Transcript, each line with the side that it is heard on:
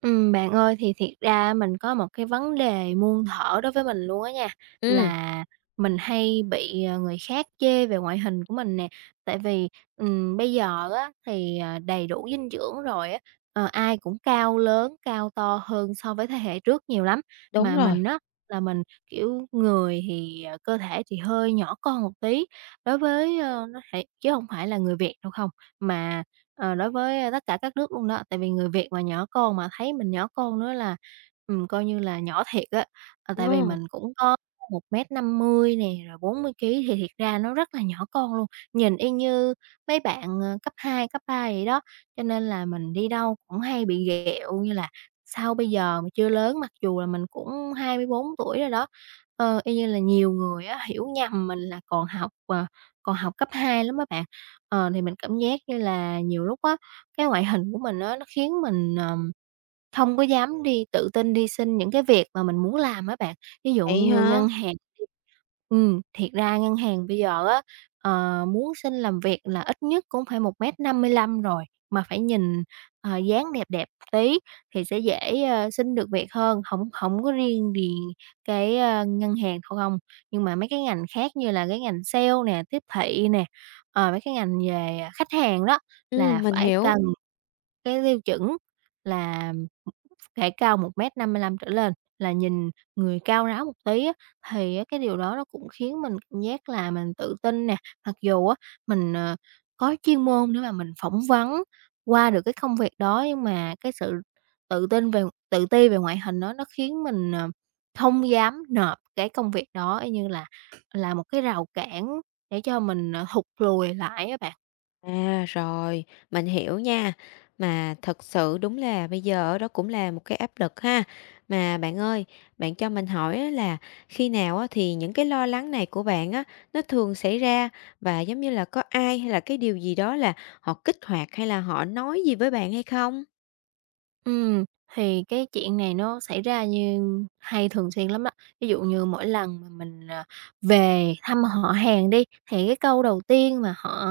right: Bạn ơi, thì thiệt ra mình có một cái vấn đề muôn thuở đối với mình luôn á nha,
left: Ừm,
right: là mình hay bị người khác chê về ngoại hình của mình nè. Tại vì bây giờ á thì đầy đủ dinh dưỡng rồi á ai cũng cao lớn, cao to hơn so với thế hệ trước nhiều lắm.
left: đúng
right: Mà
left: rồi.
right: mình á là mình, kiểu, người thì cơ thể thì hơi nhỏ con một tí đối với nó thể chứ không phải là người Việt đâu không, mà đối với tất cả các nước luôn đó, tại vì người Việt mà nhỏ con mà thấy mình nhỏ con nữa là coi như là nhỏ thiệt á. Tại vì
left: Ờ,
right: mình cũng có 1m50 nè, rồi 40 ký thì thiệt ra nó rất là nhỏ con luôn, nhìn y như mấy bạn cấp 2, cấp 3 vậy đó. Cho nên là mình đi đâu cũng hay bị ghẹo như là "Sao bây giờ mà chưa lớn?" Mặc dù là mình cũng 24 tuổi rồi đó. Y như là nhiều người á hiểu nhầm mình là còn học cấp 2 lắm các bạn. Thì mình cảm giác như là nhiều lúc á, cái ngoại hình của mình á, nó khiến mình không có dám đi tự tin đi xin những cái việc mà mình muốn làm á bạn, ví dụ
left: vậy
right: như
left: hả?
right: ngân hàng đi. Thiệt ra ngân hàng bây giờ á muốn xin làm việc là ít nhất cũng phải 1m55 rồi, mà phải nhìn dáng đẹp đẹp tí thì sẽ dễ xin được việc hơn, hổng hổng có riêng gì cái ngân hàng thôi không. Nhưng mà mấy cái ngành khác như là cái ngành sale nè, tiếp thị nè mấy cái ngành về khách hàng đó là
left: Mình
right: phải
left: hiểu.
right: cần cái tiêu chuẩn là thể cao 1m55 trở lên, là nhìn người cao ráo một tí á, thì á cái điều đó nó cũng khiến mình cảm giác là mình tự tin nè. Mặc dù á mình có chuyên môn để mà mình phỏng vấn qua được cái công việc đó, nhưng mà cái sự tự tin về tự ti về ngoại hình đó nó khiến mình không dám nộp cái công việc đó, y như là một cái rào cản để cho mình thụt lùi lại á bạn.
left: À, rồi, mình hiểu nha. Mà thật sự đúng là bây giờ đó cũng là một cái áp lực ha. Mà bạn ơi, bạn cho mình hỏi á là khi nào á thì những cái lo lắng này của bạn á, nó thường xảy ra và giống như là có ai hay là cái điều gì đó là họ kích hoạt hay là họ nói gì với bạn hay không?
right: Ừ thì cái chuyện này nó xảy ra hay thường xuyên lắm đó. Ví dụ như mỗi lần mà mình về thăm họ hàng đi, thì cái câu đầu tiên mà họ,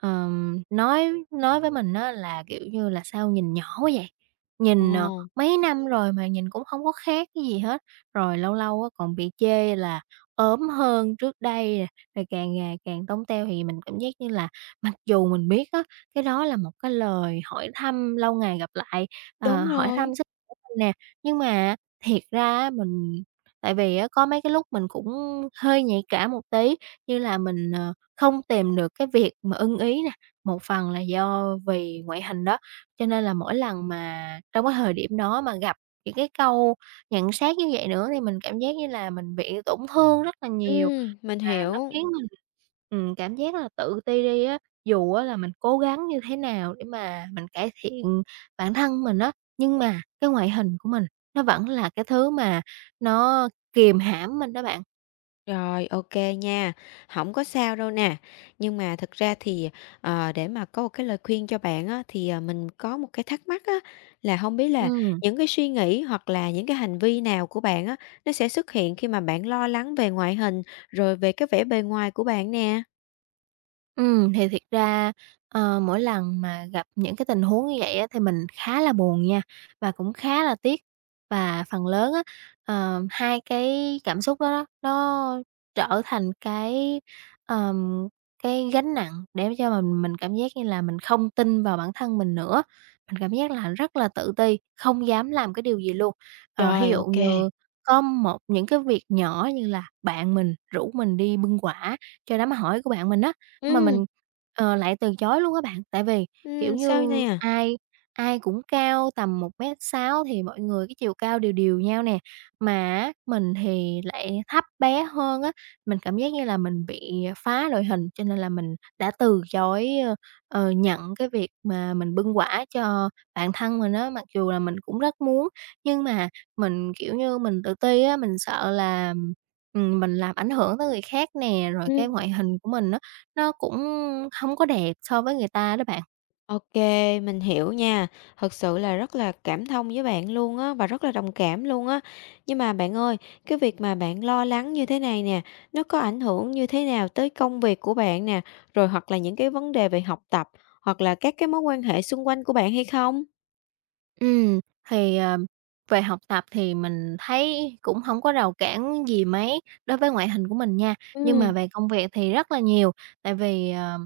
right: ờm, nói với mình đó là, kiểu như là, "Sao nhìn nhỏ quá vậy? Nhìn
left: Ồ,
right: mấy năm rồi mà nhìn cũng không có khác cái gì hết." Rồi lâu lâu á còn bị chê là ốm hơn trước đây nè, rồi càng ngày càng tông teo, thì mình cảm giác như là mặc dù mình biết á, cái đó là một cái lời hỏi thăm lâu ngày gặp lại
left: đúng
right: hỏi
left: rồi.
right: thăm sức khỏe mình nè. Nhưng mà á, thiệt ra á mình tại vì á có mấy cái lúc mình cũng hơi nhạy cảm một tí, như là mình không tìm được cái việc mà ưng ý nè, một phần là do vì ngoại hình đó, cho nên là mỗi lần mà trong cái thời điểm đó mà gặp những cái câu nhận xét như vậy nữa thì mình cảm giác như là mình bị tổn thương rất là nhiều,
left: Mình
right: là nó
left: hiểu.
right: khiến mình cảm giác là tự ti đi á. Dù á là mình cố gắng như thế nào để mà mình cải thiện bản thân mình á, nhưng mà cái ngoại hình của mình nó vẫn là cái thứ mà nó kìm hãm mình đó bạn.
left: Rồi, ok nha, không có sao đâu nè. Nhưng mà thực ra thì, để mà có một cái lời khuyên cho bạn á, thì, mình có một cái thắc mắc á, là không biết là
right: Ừm.
left: những cái suy nghĩ hoặc là những cái hành vi nào của bạn á, nó sẽ xuất hiện khi mà bạn lo lắng về ngoại hình, rồi về cái vẻ bề ngoài của bạn nè?
right: Ừ thì thiệt ra mỗi lần mà gặp những cái tình huống như vậy á, thì mình khá là buồn nha, và cũng khá là tiếc. Và phần lớn á hai cái cảm xúc đó đó, nó trở thành ờm, cái gánh nặng để cho mình cảm giác như là mình không tin vào bản thân mình nữa. Mình cảm giác là rất là tự ti, không dám làm cái điều gì luôn. Thí
left: Rồi,
right: dụ
left: ok.
right: như có những cái việc nhỏ như là bạn mình rủ mình đi bưng quả cho đám hỏi của bạn mình á, mà
left: Ừ,
right: mình lại từ chối luôn á bạn. Tại vì, kiểu
left: Ừm, sao
right: như,
left: nè?
right: ai ai cũng cao tầm 1m60 thì mọi người cái chiều cao đều đều nhau nè, mà á mình thì lại thấp bé hơn á, mình cảm giác như là mình bị phá đội hình, cho nên là mình đã từ chối nhận cái việc mà mình bưng quả cho bạn thân mình á. Mặc dù là mình cũng rất muốn, nhưng mà mình, kiểu như, mình tự ti á, mình sợ là mình làm ảnh hưởng tới người khác nè, rồi cái
left: Ừm.
right: ngoại hình của mình á nó cũng hông có đẹp so với người ta đó bạn.
left: OK, mình hiểu nha. Thật sự là rất là cảm thông với bạn luôn á và rất là đồng cảm luôn á. Nhưng mà bạn ơi, cái việc mà bạn lo lắng như thế này nè, nó có ảnh hưởng như thế nào tới công việc của bạn nè, rồi hoặc là những cái vấn đề về học tập, hoặc là các cái mối quan hệ xung quanh của bạn hay không?
right: Ừ thì về học tập thì mình thấy cũng không có rào cản gì mấy đối với ngoại hình của mình nha,
left: Ừ,
right: nhưng mà
left: ừ,
right: về công việc thì rất là nhiều. Tại vì, ờ,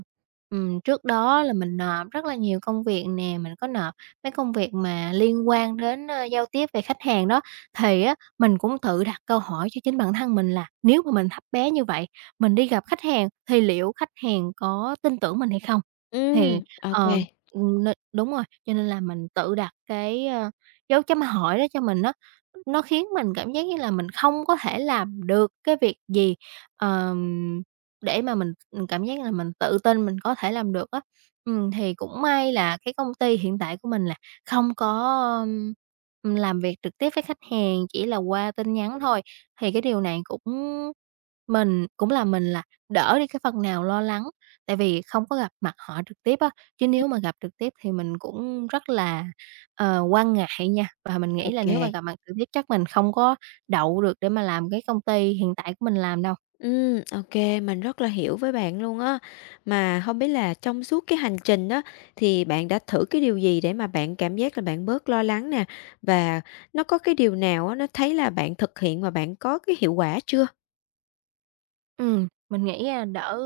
right: ừm, trước đó là mình nộp rất là nhiều công việc nè, mình có nộp mấy công việc mà liên quan đến giao tiếp về khách hàng đó. Thì á, mình cũng tự đặt câu hỏi cho chính bản thân mình là nếu mà mình thấp bé như vậy, mình đi gặp khách hàng thì liệu khách hàng có tin tưởng mình hay không? Thì, ờ,
left: OK.
right: n đúng rồi. Cho nên là mình tự đặt cái dấu chấm hỏi đó cho mình á, nó khiến mình cảm giác như là mình không có thể làm được cái việc gì, ờm, để mà mình cảm giác là mình tự tin mình có thể làm được á. Thì cũng may là cái công ty hiện tại của mình là không có làm việc trực tiếp với khách hàng, chỉ là qua tin nhắn thôi, thì cái điều này cũng mình là đỡ đi cái phần nào lo lắng, tại vì không có gặp mặt họ trực tiếp á. Chứ
left: Ừm.
right: nếu mà gặp trực tiếp thì mình cũng rất là quan ngại nha, và mình nghĩ là nếu mà
left: OK.
right: gặp mặt trực tiếp chắc mình không có đậu được để mà làm cái công ty hiện tại của mình làm đâu.
left: Ok mình rất là hiểu với bạn luôn á. Mà không biết là trong suốt cái hành trình đó, thì bạn đã thử cái điều gì để mà bạn cảm giác là bạn bớt lo lắng nè? Và nó có cái điều nào á, nó thấy là bạn thực hiện và bạn có cái hiệu quả chưa?
right: Mình nghĩ, a, đỡ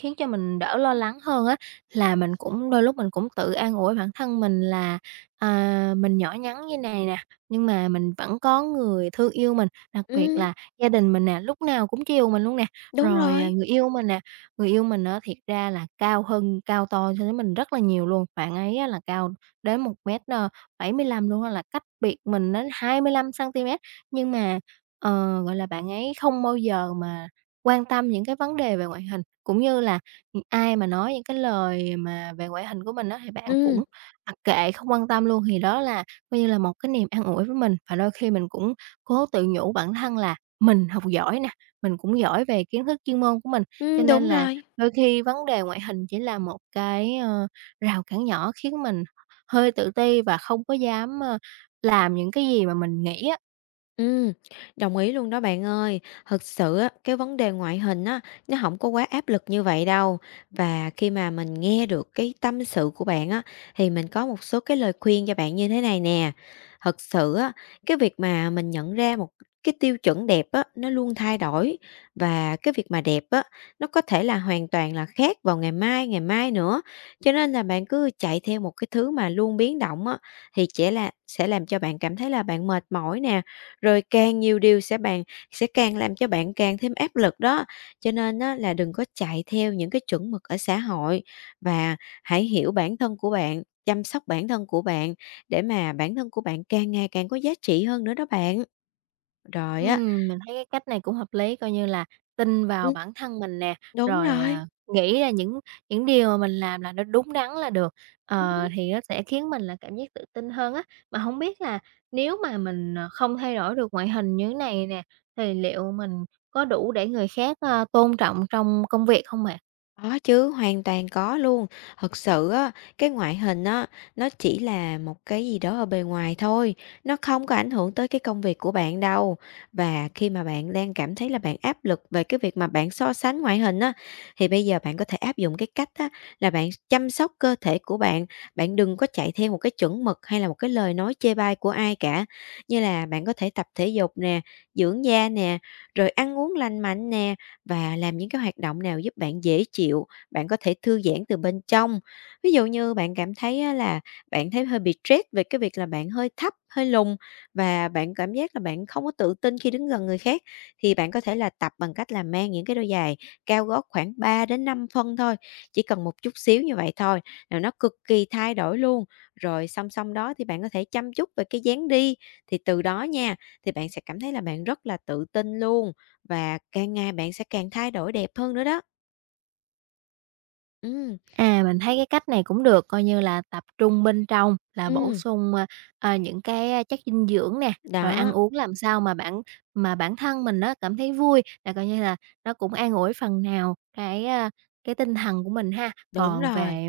right: khiến cho mình đỡ lo lắng hơn á, là mình cũng đôi lúc mình cũng tự an ủi bản thân mình là mình nhỏ nhắn như này nè, nhưng mà mình vẫn có người thương yêu mình, đặc biệt
left: Ừm,
right: là gia đình mình nè, lúc nào cũng chiều mình luôn nè.
left: đúng
right: Rồi
left: rồi.
right: người yêu mình nè, người yêu mình á, thiệt ra là cao hơn cao to so với mình rất là nhiều luôn, bạn ấy á là cao đến một mét 75 luôn á, là cách biệt mình đến 25 xăng-ti-mét, nhưng mà gọi là, bạn ấy không bao giờ mà quan tâm những cái vấn đề về ngoại hình, cũng như là ai mà nói những cái lời mà về ngoại hình của mình đó thì bạn
left: Ừm,
right: cũng mặc kệ, không quan tâm luôn, thì đó là coi như là một cái niềm an ủi với mình. Và đôi khi mình cũng cố tự nhủ bản thân là mình học giỏi nè, mình cũng giỏi về kiến thức chuyên môn của mình, cho nên
left: đúng
right: là
left: rồi.
right: đôi khi vấn đề ngoại hình chỉ là một cái rào cản nhỏ khiến mình hơi tự ti và không có dám làm những cái gì mà mình nghĩ á.
left: Ừm, đồng ý luôn đó bạn ơi. Thực sự á, cái vấn đề ngoại hình á, nó không có quá áp lực như vậy đâu. Và khi mà mình nghe được cái tâm sự của bạn á, thì mình có một số cái lời khuyên cho bạn như thế này nè. Thật sự á, cái việc mà mình nhận ra một cái tiêu chuẩn đẹp á, nó luôn thay đổi và cái việc mà đẹp á, nó có thể là hoàn toàn là khác vào ngày mai nữa. Cho nên là bạn cứ chạy theo một cái thứ mà luôn biến động á, thì sẽ là sẽ làm cho bạn cảm thấy là bạn mệt mỏi nè, rồi càng nhiều điều sẽ bạn sẽ càng làm cho bạn càng thêm áp lực đó. Cho nên á là đừng có chạy theo những cái chuẩn mực ở xã hội và hãy hiểu bản thân của bạn, chăm sóc bản thân của bạn để mà bản thân của bạn càng ngày càng có giá trị hơn nữa đó bạn. Rồi á
right: Mình thấy cái cách này cũng hợp lý, coi như là tin vào
left: ừm.
right: bản thân mình nè,
left: Đúng
right: rồi
left: rồi.
right: nghĩ ra những điều mà mình làm là nó đúng đắn là được thì nó sẽ khiến mình là cảm giác tự tin hơn á. Mà không biết là nếu mà mình không thay đổi được ngoại hình như thế này nè, thì liệu mình có đủ để người khác tôn trọng trong công việc không bạn?
left: Có chứ, hoàn toàn có luôn. Thật sự á, cái ngoại hình á, nó chỉ là một cái gì đó ở bề ngoài thôi. Nó không có ảnh hưởng tới cái công việc của bạn đâu. Và khi mà bạn đang cảm thấy là bạn áp lực về cái việc mà bạn so sánh ngoại hình á, thì bây giờ bạn có thể áp dụng cái cách á, là bạn chăm sóc cơ thể của bạn. Bạn đừng có chạy theo một cái chuẩn mực hay là một cái lời nói chê bai của ai cả. Như là bạn có thể tập thể dục nè, dưỡng da nè, rồi ăn uống lành mạnh nè và làm những cái hoạt động nào giúp bạn dễ chịu, bạn có thể thư giãn từ bên trong. Ví dụ như bạn cảm thấy á là bạn thấy hơi bị stress về cái việc là bạn hơi thấp, hơi lùn và bạn cảm giác là bạn không có tự tin khi đứng gần người khác thì bạn có thể là tập bằng cách là mang những cái đôi giày cao gót khoảng 3 đến 5 phân thôi, chỉ cần một chút xíu như vậy thôi là nó cực kỳ thay đổi luôn. Rồi song song đó thì bạn có thể chăm chút về cái dáng đi thì từ đó nha thì bạn sẽ cảm thấy là bạn rất là tự tin luôn và càng ngày bạn sẽ càng thay đổi đẹp hơn nữa đó. Ừm,
right: Mình thấy cái cách này cũng được, coi như là tập trung bên trong là bổ
left: ừm,
right: sung những cái chất dinh dưỡng nè, rồi ăn
left: đó,
right: uống làm sao mà bản thân mình nó cảm thấy vui, là coi như là nó cũng an ủi phần nào cái tinh thần của mình ha.
left: đúng
right: Còn
left: rồi,
right: về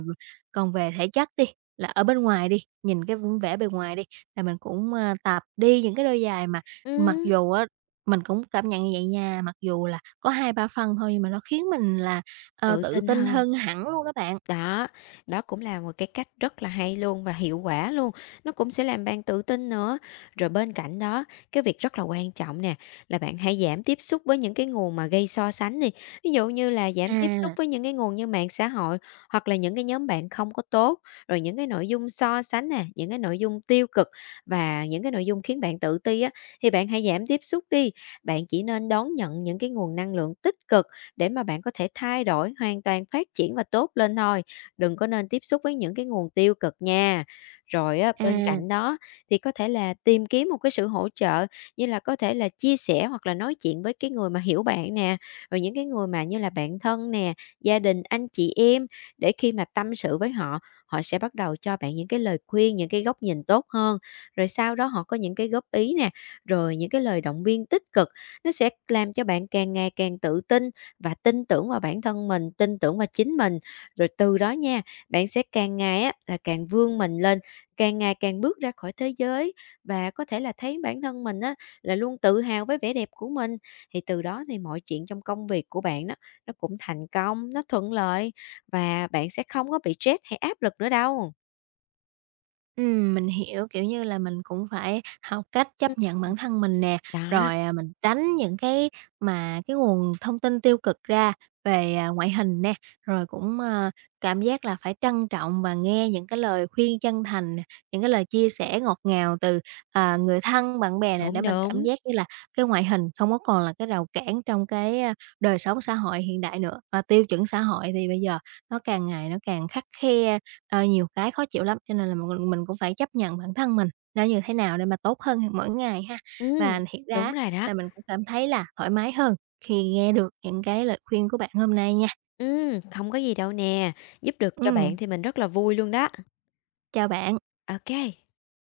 right: còn về thể chất đi, là ở bên ngoài đi, nhìn cái vẻ bề ngoài đi, là mình cũng tập đi những cái đôi giày mà mặc
left: ừm,
right: dù á mình cũng cảm nhận như vậy nha, mặc dù là có 2-3 phân thôi nhưng mà nó khiến mình là
left: tự
right: tự
left: tin
right: tin
left: hơn.
right: hơn hẳn luôn đó bạn.
left: Đó, đó cũng là một cái cách rất là hay luôn và hiệu quả luôn, nó cũng sẽ làm bạn tự tin nữa. Rồi bên cạnh đó, cái việc rất là quan trọng nè, là bạn hãy giảm tiếp xúc với những cái nguồn mà gây so sánh đi. Ví dụ như là giảm tiếp xúc
right: À,
left: với những cái nguồn như mạng xã hội, hoặc là những cái nhóm bạn không có tốt, rồi những cái nội dung so sánh nè, những cái nội dung tiêu cực và những cái nội dung khiến bạn tự ti á, thì bạn hãy giảm tiếp xúc đi. Bạn chỉ nên đón nhận những cái nguồn năng lượng tích cực để mà bạn có thể thay đổi, hoàn toàn phát triển và tốt lên thôi, đừng có nên tiếp xúc với những cái nguồn tiêu cực nha. Rồi á, bên
right: à,
left: cạnh đó thì có thể là tìm kiếm một cái sự hỗ trợ, như là có thể là chia sẻ hoặc là nói chuyện với cái người mà hiểu bạn nè, rồi những cái người mà như là bạn thân nè, gia đình, anh chị em, để khi mà tâm sự với họ, họ sẽ bắt đầu cho bạn những cái lời khuyên, những cái góc nhìn tốt hơn. Rồi sau đó họ có những cái góp ý nè, rồi những cái lời động viên tích cực, nó sẽ làm cho bạn càng ngày càng tự tin và tin tưởng vào bản thân mình, tin tưởng vào chính mình. Rồi từ đó nha, bạn sẽ càng ngày á là càng vươn mình lên, càng ngày càng bước ra khỏi thế giới và có thể là thấy bản thân mình á là luôn tự hào với vẻ đẹp của mình. Thì từ đó thì mọi chuyện trong công việc của bạn đó nó cũng thành công, nó thuận lợi và bạn sẽ không có bị stress hay áp lực nữa đâu.
right: mình hiểu, kiểu như là, mình cũng phải học cách
left: Ừm,
right: chấp nhận bản thân mình nè,
left: đó,
right: rồi mình tránh những cái nguồn thông tin tiêu cực ra về ngoại hình nè, rồi cũng cảm giác là phải trân trọng và nghe những cái lời khuyên chân thành nè, những cái lời chia sẻ ngọt ngào từ người thân, bạn bè nè, để
left: đúng,
right: mình cảm
left: đúng.
right: giác như là cái ngoại hình không có còn là cái rào cản trong cái đời sống xã hội hiện đại nữa. Và tiêu chuẩn xã hội thì bây giờ nó càng ngày nó càng khắt khe. Nhiều cái khó chịu lắm, cho nên là mình cũng phải chấp nhận bản thân mình nó như thế nào để mà tốt hơn mỗi ngày ha. Và
left: Ừm,
right: thiệt ra
left: đúng
right: á
left: rồi đó.
right: là mình cũng cảm thấy là thoải mái hơn khi nghe được những cái lời khuyên của bạn hôm nay nha.
left: Không có gì đâu nè, giúp được cho
right: Ừ,
left: bạn thì mình rất là vui luôn đó.
right: chào bạn.
left: Ok